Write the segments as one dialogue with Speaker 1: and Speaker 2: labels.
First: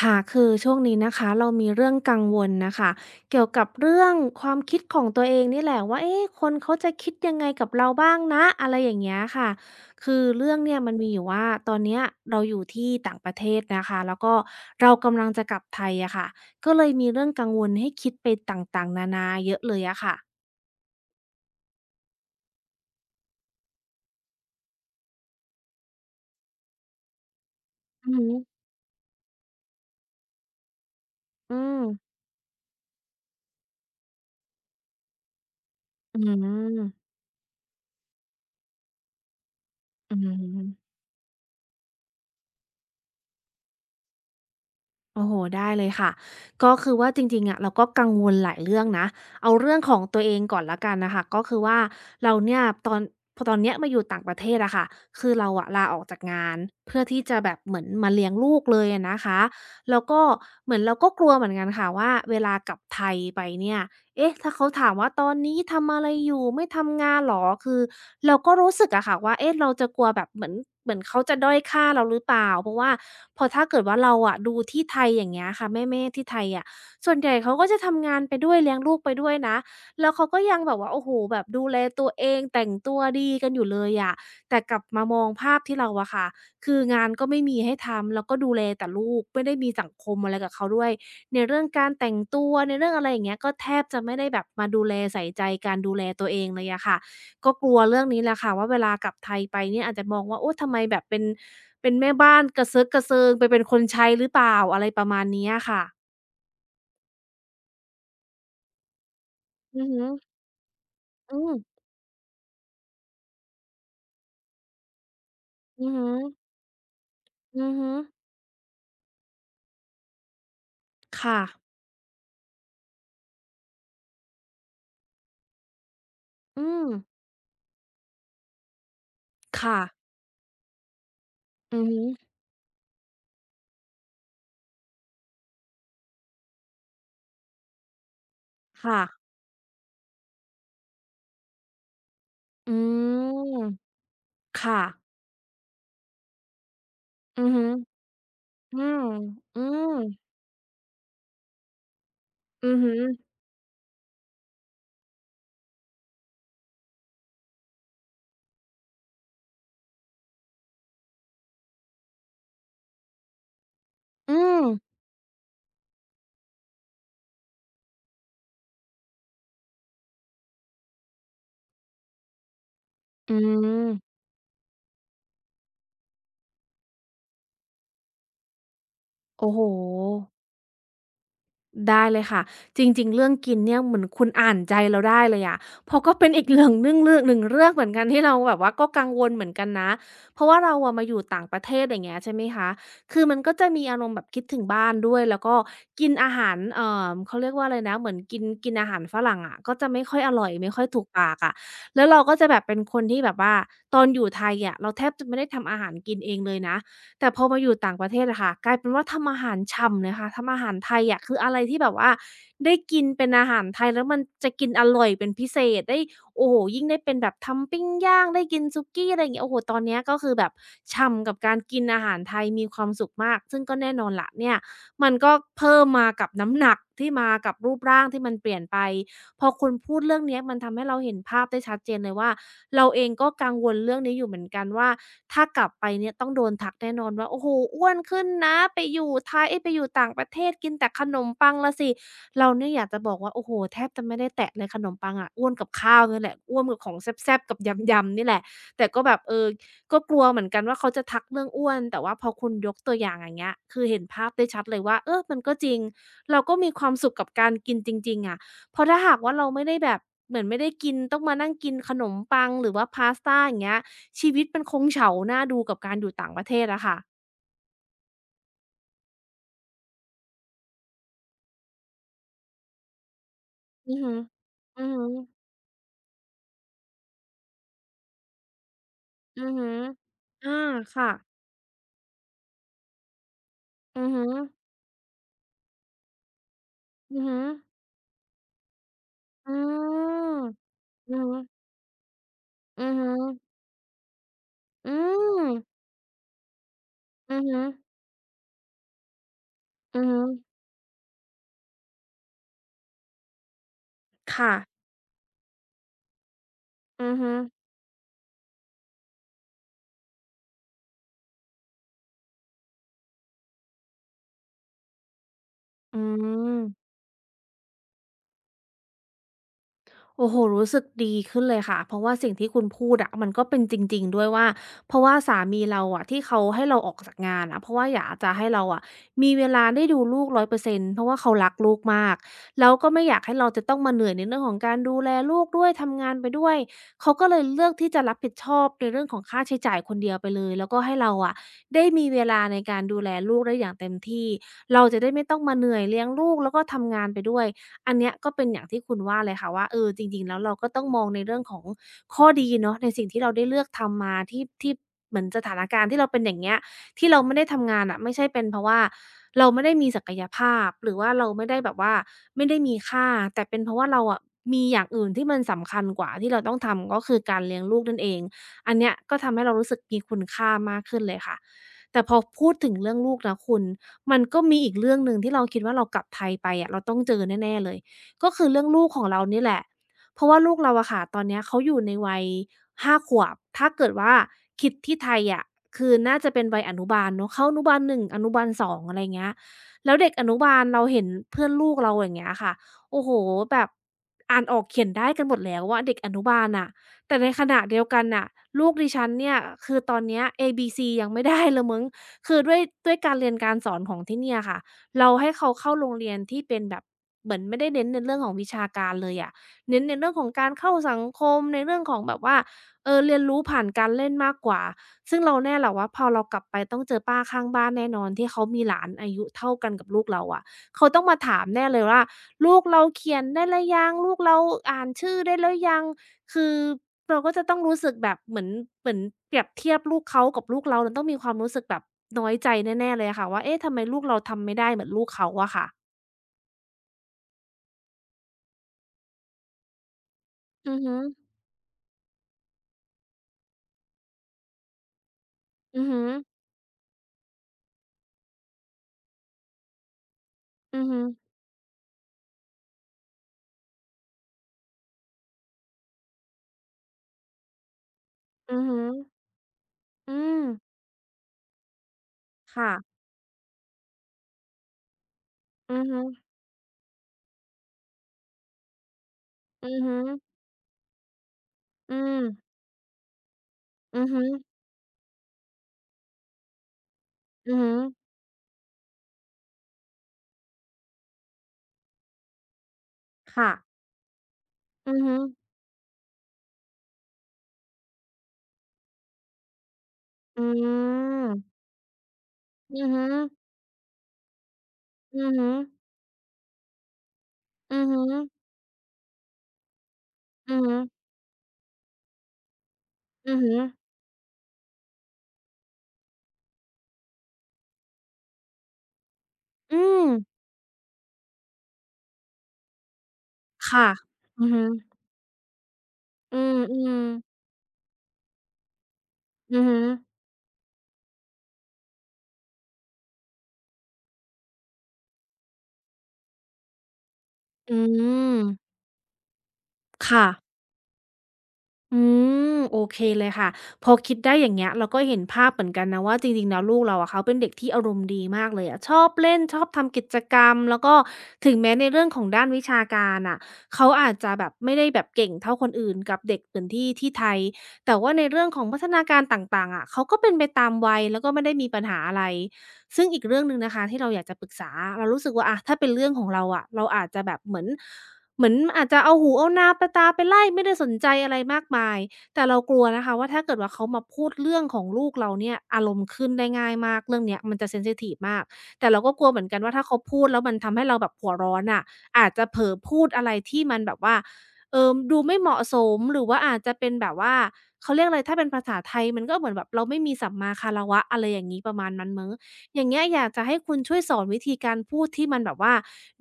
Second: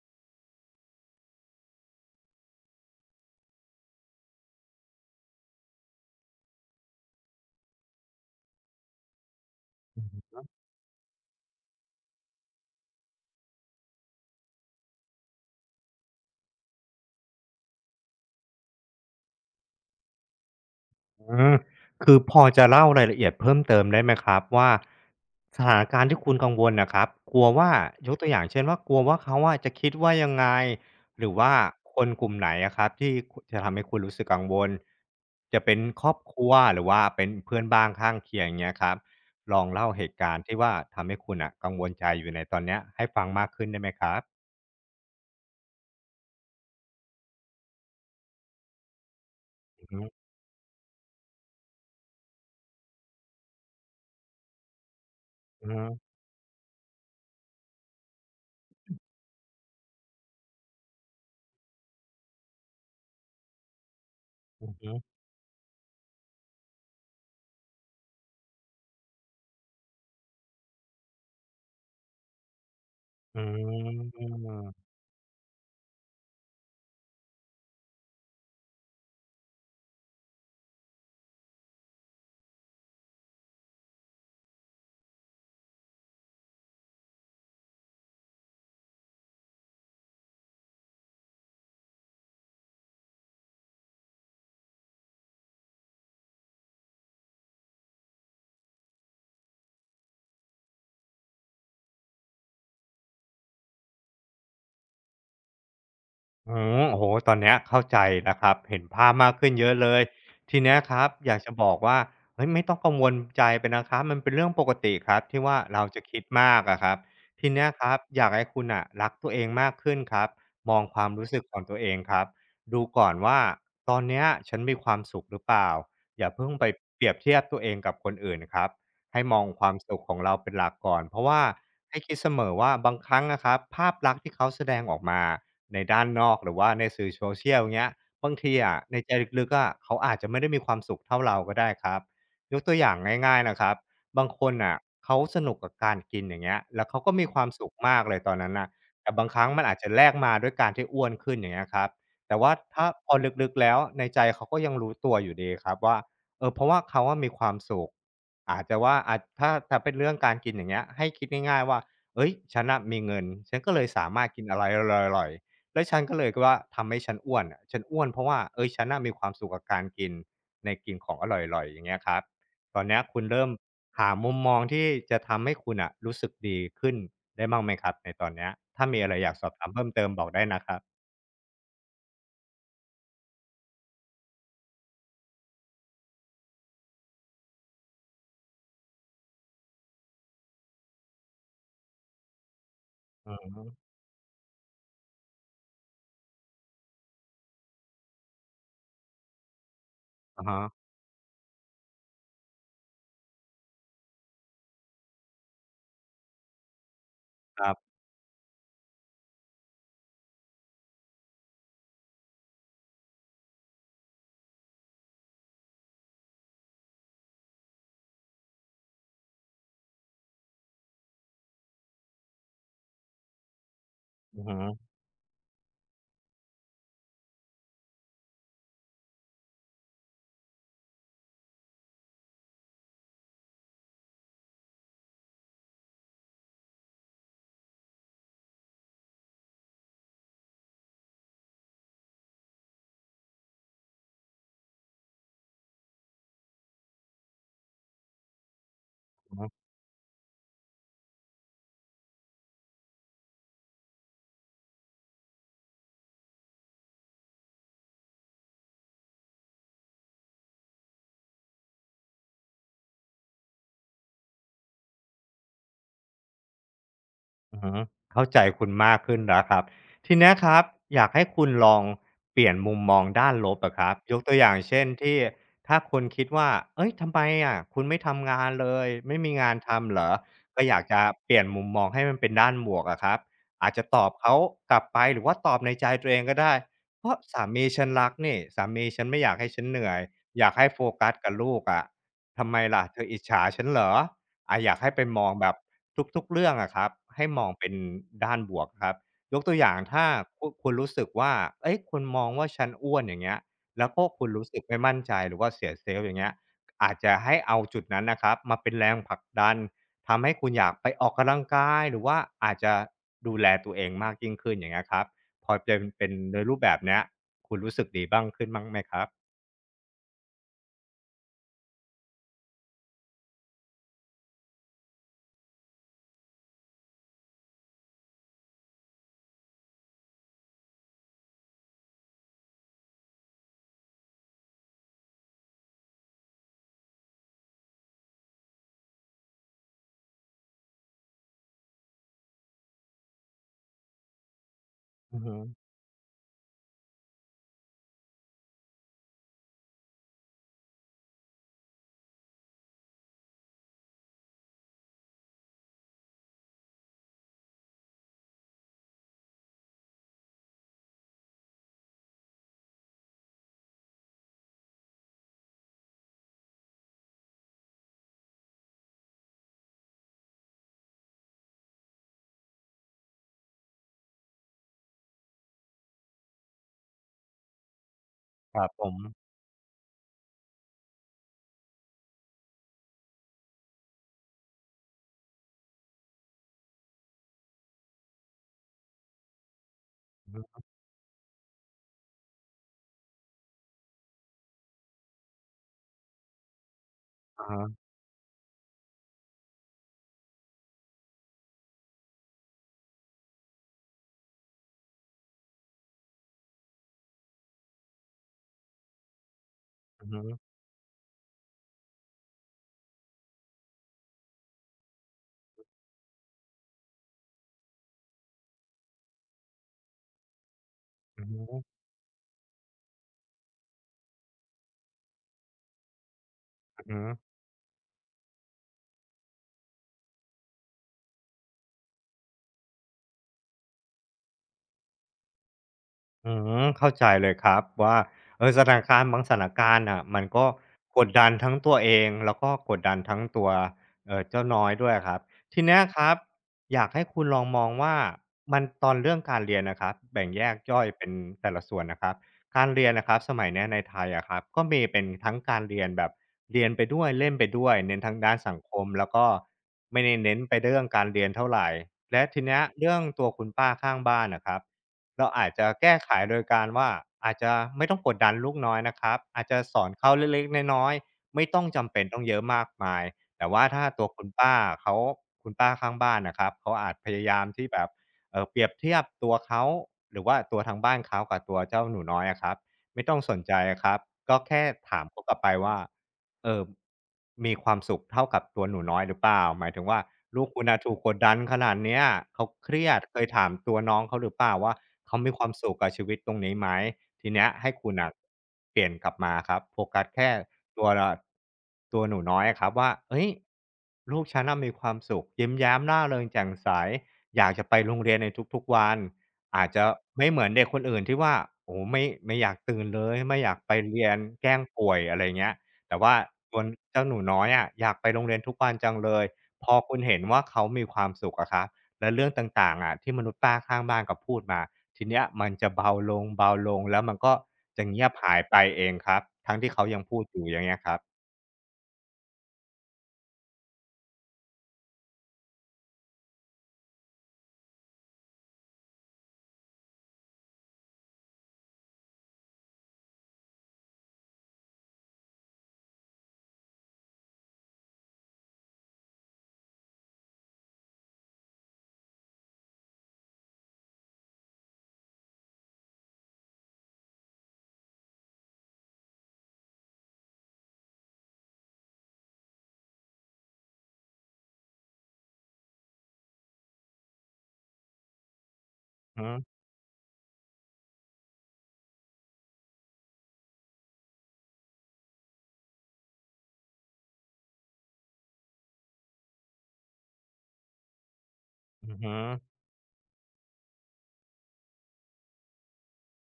Speaker 1: ค่ะคือช่วงนี้นะคะเรามีเรื่องกังวลนะคะเกี่ยวกับเรื่องความคิดของตัวเองนี่แหละว่าเอ๊ะคนเขาจะคิดยังไงกับเราบ้างนะอะไรอย่างเงี้ยค่ะคือเรื่องเนี่ยมันมีอยู่ว่าตอนเนี้ยเราอยู่ที่ต่างประเทศนะคะแล้วก็เรากำลังจะกลับไทยอะค่ะก็เลยมีเรื่องกังวลให้คิดไปต่างๆนานาเยอะเลยอะค่ะ
Speaker 2: อืมคือพอจะเล่ารายละเอียดเพิ่มเติมได้ไหมครับว่าสถานการณ์ที่คุณกังวลน่ะครับกลัวว่าย
Speaker 1: อือ
Speaker 2: ก
Speaker 1: ฮึ
Speaker 2: ตัวอย่างเช่นว่ากลัวว่าเขาอะจะคิดว่ายังไงหรือว่า
Speaker 1: อืม
Speaker 2: คนกลุ่มไหนอะครับที่คจะทำให้คุณรู้สึกกังวลจะเป็นครอบ
Speaker 1: อื
Speaker 2: ครัวหรือ
Speaker 1: ม
Speaker 2: ว่าเป็นเพื่อนบ้านข้างเคียงเงี้ยครับลองเล่าเห
Speaker 1: อื
Speaker 2: ตุการณ์ที่ว่า
Speaker 1: ม
Speaker 2: ทำให้คุณน่ะกังวลใจอยู่ในตอนเนี้ยให้ฟังมากขึ้นได้ไหมครับ
Speaker 1: โอ้โหได้เลยค่ะก็คือว่าจริงๆอะเราก็กังวลหลายเรื่องนะเอาเรื่อง
Speaker 2: อือ
Speaker 1: ขอ
Speaker 2: ฮึ
Speaker 1: งตัวเองก่อนละกันนะค่ะก็คือว่าเราเนี่ยตอนพอตอนเนี้ยมาอยู่ต่างประเทศอะค่ะคือเรา
Speaker 2: อื
Speaker 1: อะ
Speaker 2: อฮึ
Speaker 1: ลาออกจากงานเพื่อที่จะแบบเหมือนมาเลี้ยงลูกเลยอะนะคะแล้วก็เหมือนเราก็กลัวเหมือนกันค่ะว่าเวลากลับไทยไปเนี่ย เอ๊ะถ้า
Speaker 2: อื
Speaker 1: เขา
Speaker 2: อ
Speaker 1: ถา
Speaker 2: ฮึ
Speaker 1: มว่าตอนนี้ทำอะไรอยู่ไม่ทำงานเหรอคือเราก็รู้สึกอะค่ะว่าเอ๊ะเราจะกลัวแบบเหมือนเหมือนเขาจะด้อยค่าเราหรือเปล่าเพราะว่า
Speaker 2: อ
Speaker 1: พอถ้าเกิดว่า
Speaker 2: ื
Speaker 1: เราอะดูที่
Speaker 2: ม
Speaker 1: ไทยอย่างเงี้ยค่ะแม่ๆที่ไทยอะส่วนใหญ่เขาก็จะทำงานไปด้วยเลี้ยงลูกไปด้วยนะแล้วเขาก็ยังแบบว่าโอ้โฮแบบดูแลตัวเองแต่งตัวดีกันอยู่เลยอะแต่กลับมามองภาพที่เราอะค่ะคืองานก็ไม่มีให้ทำแล้วก็ดูแลแต่ลูกไม่ได้มีสังคมอะไรกับเขาด้วย ในเรื่องการแต่งตัวในเรื่องอะไรอย่างเงี้ยก็แทบจะไม่ได้แบบมาดูแลใส่ใจการดูแลตัวเองเลยอะค่ะก็กลัวเรื่องนี้แหละค่ะว่าเวลากลับไทยไปเนี่ยอาจจะมองว่าโอ้ทำไมแบบเป็นเป็นแม่บ้านกระเซิร์กกระเซิงไปเป็นคนใช้หรือเปล่าอะไรประมาณนี้อะค่ะ
Speaker 2: อืมโอ้โหตอนเนี้ยเข้าใจนะครับเห็นภาพมากขึ้นเยอะ
Speaker 1: อื
Speaker 2: เล
Speaker 1: อ
Speaker 2: ย
Speaker 1: ฮึ
Speaker 2: ทีเนี้ยครับอ
Speaker 1: อื
Speaker 2: ยากจะ
Speaker 1: ม
Speaker 2: บอกว่าเฮ้ยไม่ต้องกังวลใจไปนะครับมันเป็นเรื่องปกติครับที่ว่าเรา
Speaker 1: อือ
Speaker 2: จะ
Speaker 1: ฮึ
Speaker 2: คิดมากอะครับทีเนี้
Speaker 1: อื
Speaker 2: ย
Speaker 1: อ
Speaker 2: ค
Speaker 1: ฮึ
Speaker 2: รับอยากให้คุณนะรักตัวเองมากขึ้นครับมองความรู้สึ
Speaker 1: ค่ะ
Speaker 2: กของตัวเองครับดูก่อนว่าตอนเนี้ยฉันมีความสุขหรือเปล่าอย่าเพิ่ง
Speaker 1: อื
Speaker 2: ไป
Speaker 1: ม
Speaker 2: เปรียบเทียบตัวเองกับคนอื่นครับให้มองความ
Speaker 1: ค่ะ
Speaker 2: สุขของเราเป็นหลักก่อนเพราะว่า
Speaker 1: อือ
Speaker 2: ให้
Speaker 1: ฮึ
Speaker 2: คิดเสมอว่าบางครั้งนะครับภาพลักษณ์ที่เขาแสดงออกมา ในด้านนอกหรือว่าในสื่อโซเชี a ลเงี้ยบางทีอะใน
Speaker 1: ค่ะ
Speaker 2: ใจลึกๆอะเขาอาจจะไม่ได้มีความสุขเท่าเราก็ได้ครับยก
Speaker 1: อื
Speaker 2: ตัวอย่างง่ายๆ
Speaker 1: ม
Speaker 2: นะครับบางคน
Speaker 1: ค่ะ
Speaker 2: น่ะเขาสนุกกับการกินอย่างเงี้ยแล้วเขาก็มีค
Speaker 1: อื
Speaker 2: วาม
Speaker 1: อฮึ
Speaker 2: สุขมากเลยตอนนั้นน่ะ
Speaker 1: อืม
Speaker 2: แต่บางครั้ง
Speaker 1: อื
Speaker 2: มันอาจจะ
Speaker 1: ม
Speaker 2: แลกมาด้วยการที่อ้วนขึ้นอย่างเงี้ยครับแต่ว่า
Speaker 1: อือ
Speaker 2: ถ้า
Speaker 1: ฮึ
Speaker 2: พอลึกๆแล้วในใจเขาก็ยังรู้ตัวอยู่ดีครับว่าเออเพราะว่าเขาอะมีความสุขอาจจะว่าอาจถ้าเป็นเรื่องการกินอย่างเงี้ยให้คิดง่ายๆว่าเฮ้ยฉันน่ะมีเงินฉันก็เลยสามารถ
Speaker 1: อื
Speaker 2: กินอะไร
Speaker 1: ม
Speaker 2: อร่อยๆ แล้วฉันก็เลยก็ว่าทำให้ฉันอ้วนอะฉันอ้วนเพราะว่าเฮ้ยฉันน่ะมีความสุขกับการกินในกินของอร่อยๆอย่างเงี้ยครับ ตอนเนี้ยคุณ
Speaker 1: อื
Speaker 2: เริ่มหา
Speaker 1: ม
Speaker 2: มุมมองที่จะทำให้คุณน่ะรู้สึกดีขึ้นได้บ้างไหมครับในตอนเนี้ยถ้ามีอะไรอยากสอ
Speaker 1: โอ้
Speaker 2: บ
Speaker 1: โฮ
Speaker 2: ถามเพิ่มเติมบอกได้นะครับ
Speaker 1: ได้เลยค่ะจริงๆเรื่องกินเนี่ยเหมือนคุณอ่านใจเราได้เลยอะเพราะก็เป็นอีกเรื่องเรื่องเรื่อง1เรื่องเหมือนกันที่เราแบบว่าก็กังวลเหมือนกันนะเพราะว่าเราอะมาอยู่ต่างประเทศอย่างเงี้ยใช่ไหมคะคือ
Speaker 2: อื
Speaker 1: มั
Speaker 2: อ
Speaker 1: นก็
Speaker 2: ฮึ
Speaker 1: จะมีอารมณ์แบบคิดถึงบ้านด้วยแล้วก็กินอาหารเขาเรียกว่าอะไรนะเหมือนกินกินอาหารฝรั่งอะก็จะไม่ค่อยอ
Speaker 2: อะ
Speaker 1: ร่อย
Speaker 2: ฮะ
Speaker 1: ไม่ค่อยถูกปากอะแล้วเราก็จะแบบเป็นคนที่แบบว่าตอนอยู่ไทยอะเราแทบจะไม่ได้ทำอาหารกินเองเลยนะ แต่พอมา
Speaker 2: ค
Speaker 1: อ
Speaker 2: รั
Speaker 1: ยู่ต่า
Speaker 2: บ
Speaker 1: งประเทศอะค่ะกลายเป็นว่าทำอาหารฉ่ำเลยค่ะทำอาหารไทยอะคืออะไรที่แบบว่าได้กินเป็นอาหารไทยแล้วมันจะกินอร่อยเป็นพิเศษได้โอ้โฮยิ่งได้เป็นแบบทำปิ้งย่างได้กินสุกี้อะไรอย่างเงี้ยโอ้โฮตอนเนี้ยก็คือแบบฉ่ำกับการกินอาหารไทยมีความสุขมากซึ่งก็แน่นอนล่ะ
Speaker 2: อือ
Speaker 1: เนี่
Speaker 2: ฮึ
Speaker 1: ยมันก็เพิ่มมากับน้ำหนักที่มากับรูปร่างที่มันเปลี่ยนไปพอคุณพูดเรื่องเนี้ยมันทำให้เราเห็นภาพได้ชัดเจนเลยว่า เราเองก็กังวลเรื่องนี้อยู่เหมือนกันว่าถ้ากลับไปเนี่ยต้องโดนทักแน่นอนว่าโอ้โฮอ้วนขึ้นนะไปอยู่ไทยเอ๊ยไปอยู่ต่างประเทศกินแต่ขนมปังล่ะสิเราเนี่ยอยากจะบอกว่าโอ้โฮแทบจะไม่ได้แตะเลยขนมปังอะอ้วนกับข้าวเนี่ยแหละอ้วนกับของแซ่บๆกับยำๆนี่แหละแต่ก็แบบเออก็กลัวเหมือนกันว่าเขาจะทักเรื่องอ้วนแต่ว่าพอคุณยกตัวอย่างอย่างเงี้ยคือเห็นภาพได้ชัดเลยว่าเออมันก็จริงเราก็มีความสุขกับการกินจริงๆอะ เพราะถ้าหากว่าเราไม่ได้แบบเหมือนไม่ได้กินต้องมานั่งกินขนมปังหรือว่าพาสต้าอย่างเงี้ยชีวิตมันคงเฉาหน้าดูกับการอยู่ต่างประเทศอะค่ะ
Speaker 2: อือฮึเข้าใจคุณมากขึ้นแล้วครับทีเนี้ยครับอยากให้คุณลองเปลี่ยนมุมมองด้านลบอะครั
Speaker 1: อื
Speaker 2: บ
Speaker 1: อ
Speaker 2: ย
Speaker 1: ฮึ
Speaker 2: กตัวอย่างเช่
Speaker 1: อื
Speaker 2: น
Speaker 1: อฮึ
Speaker 2: ที่ถ้าคุณคิดว่าเฮ้ยทำไมอะคุณไม่ทำงานเลยไม่มี
Speaker 1: อื
Speaker 2: งา
Speaker 1: อ
Speaker 2: น
Speaker 1: ฮึ
Speaker 2: ทำเหรอ
Speaker 1: อา
Speaker 2: ก็อยากจะ
Speaker 1: ค่ะ
Speaker 2: เปลี่ยนมุมมองให้มันเป็นด้านบวกอะครับอาจจะต
Speaker 1: อื
Speaker 2: อ
Speaker 1: อ
Speaker 2: บ
Speaker 1: ฮึ
Speaker 2: เขากลับไปหรือว่าตอบในใจตัวเองก็ได้เพราะ
Speaker 1: อือฮึ
Speaker 2: สามีฉันรักนี่สามีฉันไม่อยากให้
Speaker 1: อื
Speaker 2: ฉันเหนื่อย
Speaker 1: ม
Speaker 2: อยากให้โฟกัส
Speaker 1: อือ
Speaker 2: กับ
Speaker 1: ฮึ
Speaker 2: ลูกอะทำไมล่ะ
Speaker 1: อือ
Speaker 2: เธอ
Speaker 1: ฮึ
Speaker 2: อิจฉาฉันเหรออาอยาก
Speaker 1: อื
Speaker 2: ให้ไปมอง
Speaker 1: ม
Speaker 2: แบบ ทุกๆเรื่องอะครับให้
Speaker 1: อื
Speaker 2: ม
Speaker 1: อ
Speaker 2: อง
Speaker 1: ฮึ
Speaker 2: เป็นด้านบวกครับยกตัวอย่าง
Speaker 1: อื
Speaker 2: ถ้า
Speaker 1: อฮึ
Speaker 2: คุณรู้สึกว่าเฮ้ยคุณมองว่าฉันอ้วนอย่างเงี้ยแล้วก็คุณรู้
Speaker 1: ค่ะ
Speaker 2: สึกไม่มั่นใจหรือว่าเสีย self อย่างเงี้ยอาจ
Speaker 1: อื
Speaker 2: จะ
Speaker 1: อฮึ
Speaker 2: ให้เอาจุดนั้นนะครับมาเป็นแรงผลักดันทำให้คุณอยากไปออกกำลังกายหรือว่าอาจจะดูแลตัวเองมากยิ่งขึ้นอย่างเงี้ยครับพอเป็น
Speaker 1: อื
Speaker 2: เป็นในรูป
Speaker 1: ม
Speaker 2: แบบเนี้ยคุณรู้สึกดีบ้างขึ้นบ้างไหมครับ
Speaker 1: โอ้โฮรู้สึกดีขึ้นเลยค่ะเพราะว่าสิ่งที่คุณพูดอะมันก็เป็นจริงๆด้วยว่าเพราะว่าสามีเราอะที่เขาให้เราออกจากงานอะเพราะว่าอยากจะให้เราอะมีเวลาได้ดูลูก100%เปอร์เซ็นต์เพราะว่าเขารักลูกมากแล้วก็ไม่อยากให้เราจะต้องมาเหนื่อยในเรื่องของการดูแลลูกด้วยทำงานไปด้วยเขาก็เลยเลือกที่จะรับผิดชอบในเรื่องของค่าใช้จ่ายคนเดียวไปเลยแล้วก็ให้เราอะได้มีเวลาในการดูแลลูกได้อย่างเต็มที่เราจะได้
Speaker 2: อือ
Speaker 1: ไม่
Speaker 2: ฮึ
Speaker 1: ต้องมาเหนื่อยเลี้ยงลูกแล้วก็ทำงานไปด้วย อันเนี้ยก็เป็นอย่างที่คุณว่าเลยค่ะว่าเออจริงๆแล้วเราก็ต้องมองในเรื่องของข้อดีเนาะในสิ่งที่เราได้เลือกทำมาที่เหมือนสถานการณ์ที่เราเป็นอย่างเงี้ยที่เราไม่ได้ทำงานน่ะไม่ใช่เป็นเพราะว่าเราไม่ได้มีศักยภาพหรือว่าเราไม่ได้แบบว่าไม่ได้มีค่าแต่เป็นเพราะว่าเราอะมีอย่างอื่นที่มันสำคัญกว่าที่เราต้องทำก็คือการเลี้ยงลูกนั่นเองอันเนี้ยก็ทำให้เรารู้สึกมีคุณค่ามากขึ้นเลยค่ะแต่พอพูดถึงเรื่องลูกนะคุณ มันก็มีอีกเรื่องหนึ่งที่เราคิดว่าเรากลับไทยไปอะเราต้องเจอแน่ๆเลยก็คือ
Speaker 2: ค
Speaker 1: เรื่
Speaker 2: รั
Speaker 1: อง
Speaker 2: บผ
Speaker 1: ลูก
Speaker 2: ม
Speaker 1: ของเรานี่แหละเพราะว่าลูกเราอะค่ะตอนเนี้ยเขาอยู่ในวัย5 ขวบถ้าเกิดว่าคิดที่ไทยอะคือน่าจะเป็นวัยอนุบาลเนาะเข้าอนุบาลหนึ่งอนุบาล2องอะไรเงี้ยแล้วเด็กอ
Speaker 2: อื
Speaker 1: นุ
Speaker 2: อ
Speaker 1: บา
Speaker 2: ฮึ
Speaker 1: ลเราเห็นเพื่อนลูกเราอย่างเงี้ยค่ะโอ้โฮแบบอ่านออกเขียนได้กันหมดแล้วอะเด็กอนุบาลน่ะแต่ในข
Speaker 2: อะ
Speaker 1: ณะ
Speaker 2: ฮะ
Speaker 1: เดียวกันน่ะลูกดิฉันเนี่ยคือตอนเนี้ยเอบีซียังไม่ได้เลยมั้ง คือด้วยการเรียนการสอนของที่เนี่ยค่ะเราให้เขาเข้าโรงเรียนที่เป็นแบบเหมือนไม่ได้เน้นในเรื่องของวิชาการเลยอะเน้นใน
Speaker 2: อือ
Speaker 1: เรื่อง
Speaker 2: ฮึ
Speaker 1: ของการเข้าสังคมในเรื่องของแบบว่าเออเรียนรู้ผ่านการเล่นมากกว่าซึ่งเราแน่แหละว่าพอเรากลับไปต้องเจอป้าข้างบ้านแน่นอนที่เขามีหลานอายุเท่ากันกับลูกเราอะเขาต้องมา
Speaker 2: อือฮึ
Speaker 1: ถามแน่เลยว่าลูกเราเขียนได้แล้วยังลูกเราอ่านชื่อได้แล้วยังคือ
Speaker 2: อือฮึ
Speaker 1: เราก็จะต้องรู้สึกแบบเหมือนเปรียบเทียบลูกเขากับลูกเราเราต้องมีความรู้สึกแบบน้อยใจแน่ๆเลยอะค่ะว่าเอ๊ะทำไมลูกเราทำไม่ได้เหมือนลูกเขาอะค่ะ
Speaker 2: อืมเข้าใจเลยครับว่าเออสถานการณ์บางสถานการณ์อ่ะมันก็
Speaker 1: อือฮึ
Speaker 2: กดดันทั้งตัวเองแล้วก็กดดันทั้งตัวเออเจ้าน้อยด้วยครับทีเนี้ย
Speaker 1: อือ
Speaker 2: ค
Speaker 1: ฮึ
Speaker 2: รับอยากให้คุณลองมองว่ามันตอนเรื่องการเรียนนะครับแบ่งแยกย่
Speaker 1: อื
Speaker 2: อย
Speaker 1: อฮึ
Speaker 2: เป็นแต่ละส่วนนะครับ การเรียนนะครับสมัยเนี้ยในไทยอะครับก็มีเป็นทั้งการเรียนแบบเรียนไปด้วยเล่นไปด้วยเน้นทั้งด้านสั
Speaker 1: อื
Speaker 2: ง
Speaker 1: อ
Speaker 2: ค
Speaker 1: ฮึ
Speaker 2: มแล้วก็ไม่ได้
Speaker 1: อื
Speaker 2: เน้น
Speaker 1: ม
Speaker 2: ไปเรื่องการเรียนเท่าไหรและทีเนี้ย
Speaker 1: ค่ะ
Speaker 2: เรื่องตัวคุณป้าข้างบ้านนะครับเราอาจจะ
Speaker 1: อือ
Speaker 2: แก้
Speaker 1: ฮึ
Speaker 2: ไขโดยการว่าอาจจะไม่ต้องกดดันลูกน้อยนะครับอาจจะ
Speaker 1: อื
Speaker 2: ส
Speaker 1: อ
Speaker 2: อน
Speaker 1: ฮึ
Speaker 2: เขาเล็กๆน้อยๆไม่ต้องจำ
Speaker 1: อื
Speaker 2: เป็นต้อ
Speaker 1: ม
Speaker 2: งเยอะมากมายแต่ว่าถ้า
Speaker 1: อื
Speaker 2: ตัว
Speaker 1: อฮึ
Speaker 2: คุณป้าเขาคุณป้าข้างบ้านนะครับเขาอาจพยายาม
Speaker 1: อือ
Speaker 2: ที่
Speaker 1: ฮึ
Speaker 2: แบบ เปรียบเทียบตัวเขาหรือว่าตัวทางบ้านเขากับตัวเจ้าหนูน้อยอะครับไม่ต้องสน
Speaker 1: ค่ะ
Speaker 2: ใจอะครับก็แค่
Speaker 1: อือ
Speaker 2: ถาม
Speaker 1: ฮึ
Speaker 2: เขากลับไปว่าเออมีความสุขเท่ากับตัวหนูน้อยหรือเปล่าหมายถึงว่า
Speaker 1: อื
Speaker 2: ลูกคุณนะถูกกดดันข
Speaker 1: ม
Speaker 2: นาดเนี้ยเขาเค
Speaker 1: อื
Speaker 2: รี
Speaker 1: อ
Speaker 2: ยด
Speaker 1: ฮึ
Speaker 2: เคยถามตัวน้องเขาหรือเปล่าว่าเขา
Speaker 1: อื
Speaker 2: มี
Speaker 1: อ
Speaker 2: ควา
Speaker 1: ฮึ
Speaker 2: มสุขกับชีวิตตรงนี้ไหมทีเนี้ยให้
Speaker 1: อือ
Speaker 2: คุณ
Speaker 1: ฮึ
Speaker 2: น่ะเปลี่ยนกลับมาครับโฟกัสแค่
Speaker 1: อือฮึ
Speaker 2: ตัวละตัวหนูน้อยอะครับว่าเอ้ย
Speaker 1: อือฮึ
Speaker 2: ลูกฉันน่ะมีความสุขยิ้มแย้มร่าเริงแจ่มใส อยากจะไปโรงเรียนในทุกๆวันอาจ
Speaker 1: อื
Speaker 2: จะ
Speaker 1: ม
Speaker 2: ไม่เหมือนเด็กคนอื่นที่ว่าโอ้โฮไม่อยากตื่นเลยไม่อยากไป
Speaker 1: ค่ะ
Speaker 2: เรียน
Speaker 1: อื
Speaker 2: แก
Speaker 1: อ
Speaker 2: ล้ง
Speaker 1: ฮึ
Speaker 2: ป่วยอะไรเงี้ยแต่ว่า
Speaker 1: อื
Speaker 2: ตัว
Speaker 1: ม
Speaker 2: เจ้าหนู
Speaker 1: ๆ
Speaker 2: น้อยอะอยากไปโรงเรียนทุกวันจังเลย
Speaker 1: อือ
Speaker 2: พอ
Speaker 1: ฮึ
Speaker 2: คุณเห็นว่าเขามีความสุขอะครับแล้วเรื่องต่างๆอะที่มนุษย์ป้าข้างบ้านเขาพูดมาทีเนี้ยมันจะเบาลงเบาลงแล้วมันก็
Speaker 1: อื
Speaker 2: จะเงียบหา
Speaker 1: ม
Speaker 2: ยไปเองครับทั้งที่เขายังพูด
Speaker 1: ค่ะ
Speaker 2: อยู่อย่างเงี้ยครับ
Speaker 1: อืมโอเคเลยค่ะพอคิดได้อย่างเงี้ยเราก็เห็นภาพเหมือนกันนะว่าจริงๆแล้วลูกเราอะเขาเป็นเด็กที่อารมณ์ดีมากเลยอะชอบเล่นชอบทำกิจกรรมแล้วก็ถึงแม้ในเรื่องของด้านวิชาการน่ะเขาอาจจะแบบไม่ได้แบบเก่งเท่าคนอื่นกับเด็กอื่นที่ไทยแต่ว่าในเรื่องของพัฒนาการต่างๆอะเขาก็เป็นไปตามวัยแล้วก็ไม่ได้มีปัญหาอะไรซึ่งอีกเรื่องหนึ่งนะคะที่เราอยากจะปรึกษาเรารู้สึกว่าอะถ้าเป็นเรื่องของเราอะเราอาจจะแบบเหมือน เหมือนอาจจะเอาหูเอานาเอตาไปไล่ไม่ได้สนใจอะไรมากมายแต่เรากลัวนะคะว่าถ้าเกิดว่าเขามาพูดเรื่องของลูกเราเนี่ยอารมณ์ขึ้นได้ง่ายมากเรื่องเนี้ยมันจะเซนซิทิฟมากแต่เราก็
Speaker 2: อื
Speaker 1: กลั
Speaker 2: อ
Speaker 1: วเหมือนกันว่าถ้าเขาพูดแล้วมันทำให้เราแบบหัวร้อนน่ะอาจจะเผลอพูดอะไรที่มันแบบว่าดูไม่เหมาะสมหรือว่าอาจจะเป็นแบบว่าเขาเรียกอะไรถ้าเป็นภาษาไทยมันก็เหมือนแบบเราไม่มีสัมมาคารวะอะไรอย่างงี้ประมา
Speaker 2: อื
Speaker 1: ณ
Speaker 2: อ
Speaker 1: นั้น
Speaker 2: ฮึ
Speaker 1: มั้ง อย่างเงี้ยอยากจะให้คุณช่วยสอนวิธีการพูดที่มันแบบว่า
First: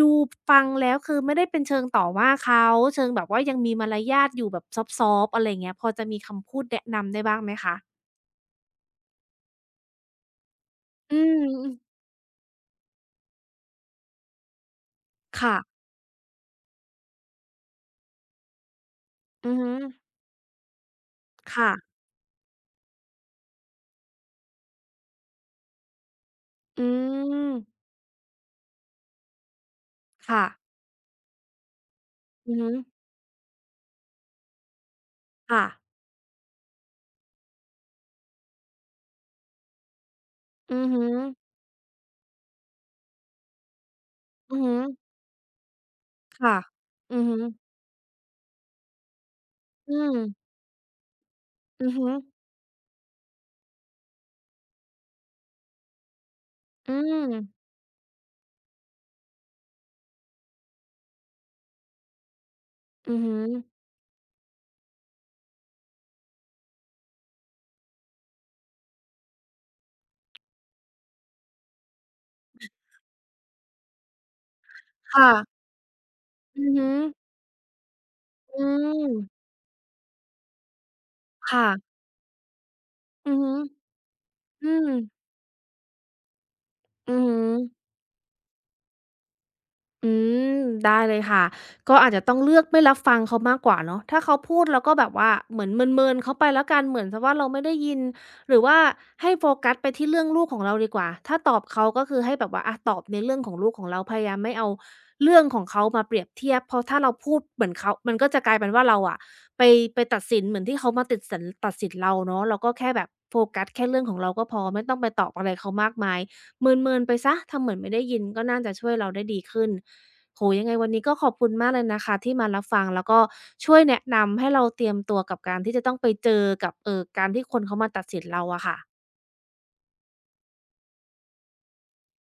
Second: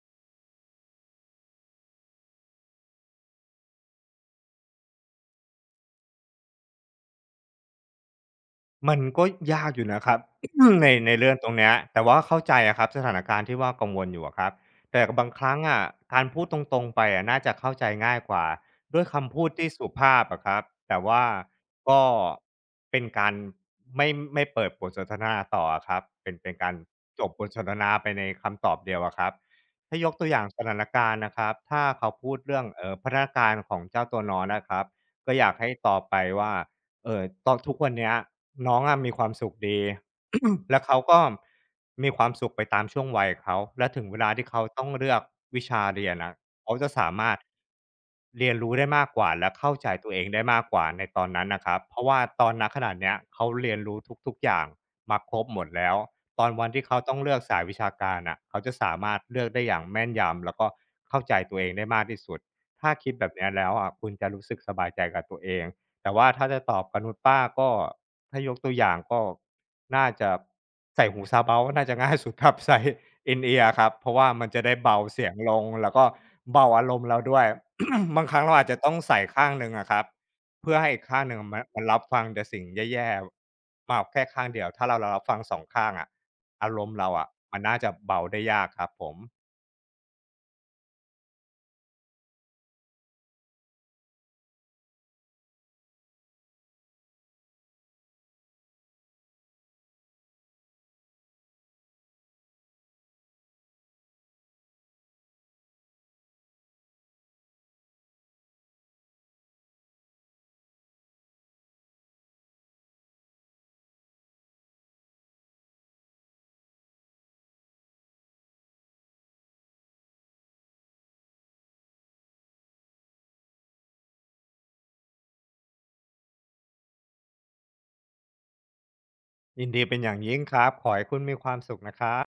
Speaker 1: ดูฟังแล้วคือไม่ได้เป็นเชิงต่อว่าเขาเชิงแบบว่ายังมีมารยาทอยู่แบบซอฟต์ๆอะไรงเงี้ยพอจะมีคำพูดแนะนำได้บ้างไหมคะ
Speaker 2: มันก็ยากอยู่นะครับ ใน
Speaker 1: อื
Speaker 2: เรื่อง
Speaker 1: ม
Speaker 2: ตรง
Speaker 1: อื
Speaker 2: เนี้ย
Speaker 1: อ
Speaker 2: แต่ว่าเข้าใจอะครับสถานการณ์ที่ว่ากังวลอยู่อะครับแต่บางครั้
Speaker 1: ค่ะ
Speaker 2: งอะการพูดตรงๆไปอะน่าจะเข้าใจง่ายกว่าด้วยคำพูด
Speaker 1: อือ
Speaker 2: ที่
Speaker 1: ฮึ
Speaker 2: สุภาพอะครับแต่ว่า
Speaker 1: ค่ะ
Speaker 2: ก็เป็นการไม่ไม่เปิดบทสนทนาต่ออะครับเป็นการ
Speaker 1: อื
Speaker 2: จบบทสนท
Speaker 1: ม
Speaker 2: นาไปในคำตอบเดียวอะครับถ้ายกตัวอย่า
Speaker 1: ค่ะ
Speaker 2: งสถานการณ์นะครับถ้าเขาพูด
Speaker 1: อือ
Speaker 2: เรื่อง
Speaker 1: ฮึ
Speaker 2: เออพนักงานของเจ้าตัวน้อยนะครับก็อยาก
Speaker 1: ค่ะ
Speaker 2: ให้ตอบไปว่า ตอนทุกวันเนี้ยน้องอะมีความสุขดี
Speaker 1: อื
Speaker 2: แล้ว
Speaker 1: อ
Speaker 2: เขา
Speaker 1: ฮึ
Speaker 2: ก็มีความสุขไปตามช่วงวัยเขาและถึงเวลาที่
Speaker 1: อื
Speaker 2: เขา
Speaker 1: อฮึ
Speaker 2: ต้องเลือกวิชาเรียนอะ
Speaker 1: ค่ะ
Speaker 2: เขาจะสา
Speaker 1: อือ
Speaker 2: มาร
Speaker 1: ฮึ
Speaker 2: ถเรียนรู้ได้มากกว่าและเข้าใจ
Speaker 1: อื
Speaker 2: ตัว
Speaker 1: ม
Speaker 2: เองได้มากกว่าในตอนนั้นนะครับ
Speaker 1: อือ
Speaker 2: เพราะ
Speaker 1: ฮึ
Speaker 2: ว่าตอนนักขณะเนี้ยเขาเรียนรู้ทุกๆอย่างมาครบหมดแล้วตอนวันที่
Speaker 1: อื
Speaker 2: เขาต้อง
Speaker 1: ม
Speaker 2: เลือกสายวิชาการอ่ะเขาจะสามารถเลือกได้อย่างแม่นยำแล้วก็เข้าใจตัวเองได้มากที่สุดถ้าคิด
Speaker 1: อือ
Speaker 2: แบบ
Speaker 1: ฮึ
Speaker 2: เนี้ยแล้วอะคุณจะรู้สึกสบายใจกับตัวเอง แต่ว่าถ้าจะตอบกับนุชป้าก็ถ้ายกตัวอย่างก็น่าจะใส่หูซาเบา ก็น่าจะง่ายสุดครับใส่ In-ear ครับเพราะว่ามันจะได้เบาเสี
Speaker 1: ค่ะ
Speaker 2: ยงลงแล้วก็
Speaker 1: อื
Speaker 2: เบา
Speaker 1: อ
Speaker 2: อา
Speaker 1: ฮึ
Speaker 2: รมณ์เราด้วย บางครั้งเรา
Speaker 1: อื
Speaker 2: อาจจะต้องใส่
Speaker 1: ม
Speaker 2: ข้างหนึ่งอะครับเพื่อให้อีกข้างหนึ่งมัน
Speaker 1: ค่ะ
Speaker 2: รับฟังแต่สิ่งแย่
Speaker 1: อือฮึ
Speaker 2: ๆมาแค่ข้างเดีย
Speaker 1: อื
Speaker 2: วถ้า
Speaker 1: ม
Speaker 2: เรารับฟังสองข้างอะอารมณ์เรา
Speaker 1: อือ
Speaker 2: อะ
Speaker 1: ฮึ
Speaker 2: มันน่าจะเบาได้ยากครับผม
Speaker 1: อืมได้เลยค่ะก็อาจจะต้องเลือกไม่รับฟังเขามากกว่าเนาะถ้าเขาพูดเราก็แบบว่าเหมือนเมินๆเขาไปแล้วกันเหมือนเสว่าเราไม่ได้ยินหรือว่าให้โฟกัสไปที่เรื่องลูกของเราดีกว่าถ้าตอบเขาก็คือให้แบบว่าอะตอบในเรื่องของลูกของเราพยายามไม่เอาเรื่องของเขามาเปรียบเทียบเพราะถ้าเราพูดเหมือนเขามันก็จะกลายเป็นว่าเราอะไปไปตัดสินเหมือนที่เขามาติดสินตัดสินเราเนาะเราก็แค่แบบโฟกัสแค่เรื่องของเราก็พอไม่ต้องไปตอบอะไรเขามากมาย เมินๆไปเสียทำเหมือนไม่ได้ยินก็น่าจะช่วยเราได้ดีขึ้นโอ้โฮยังไงวันนี้ก็ขอบคุณมากเลยนะคะที่มารับฟังแล้วก็ช่วยแนะนำให้เราเตรียมตัวกับการที่จะต้องไปเจอกับการที่คนเขามาตัดสินเราอะค่ะ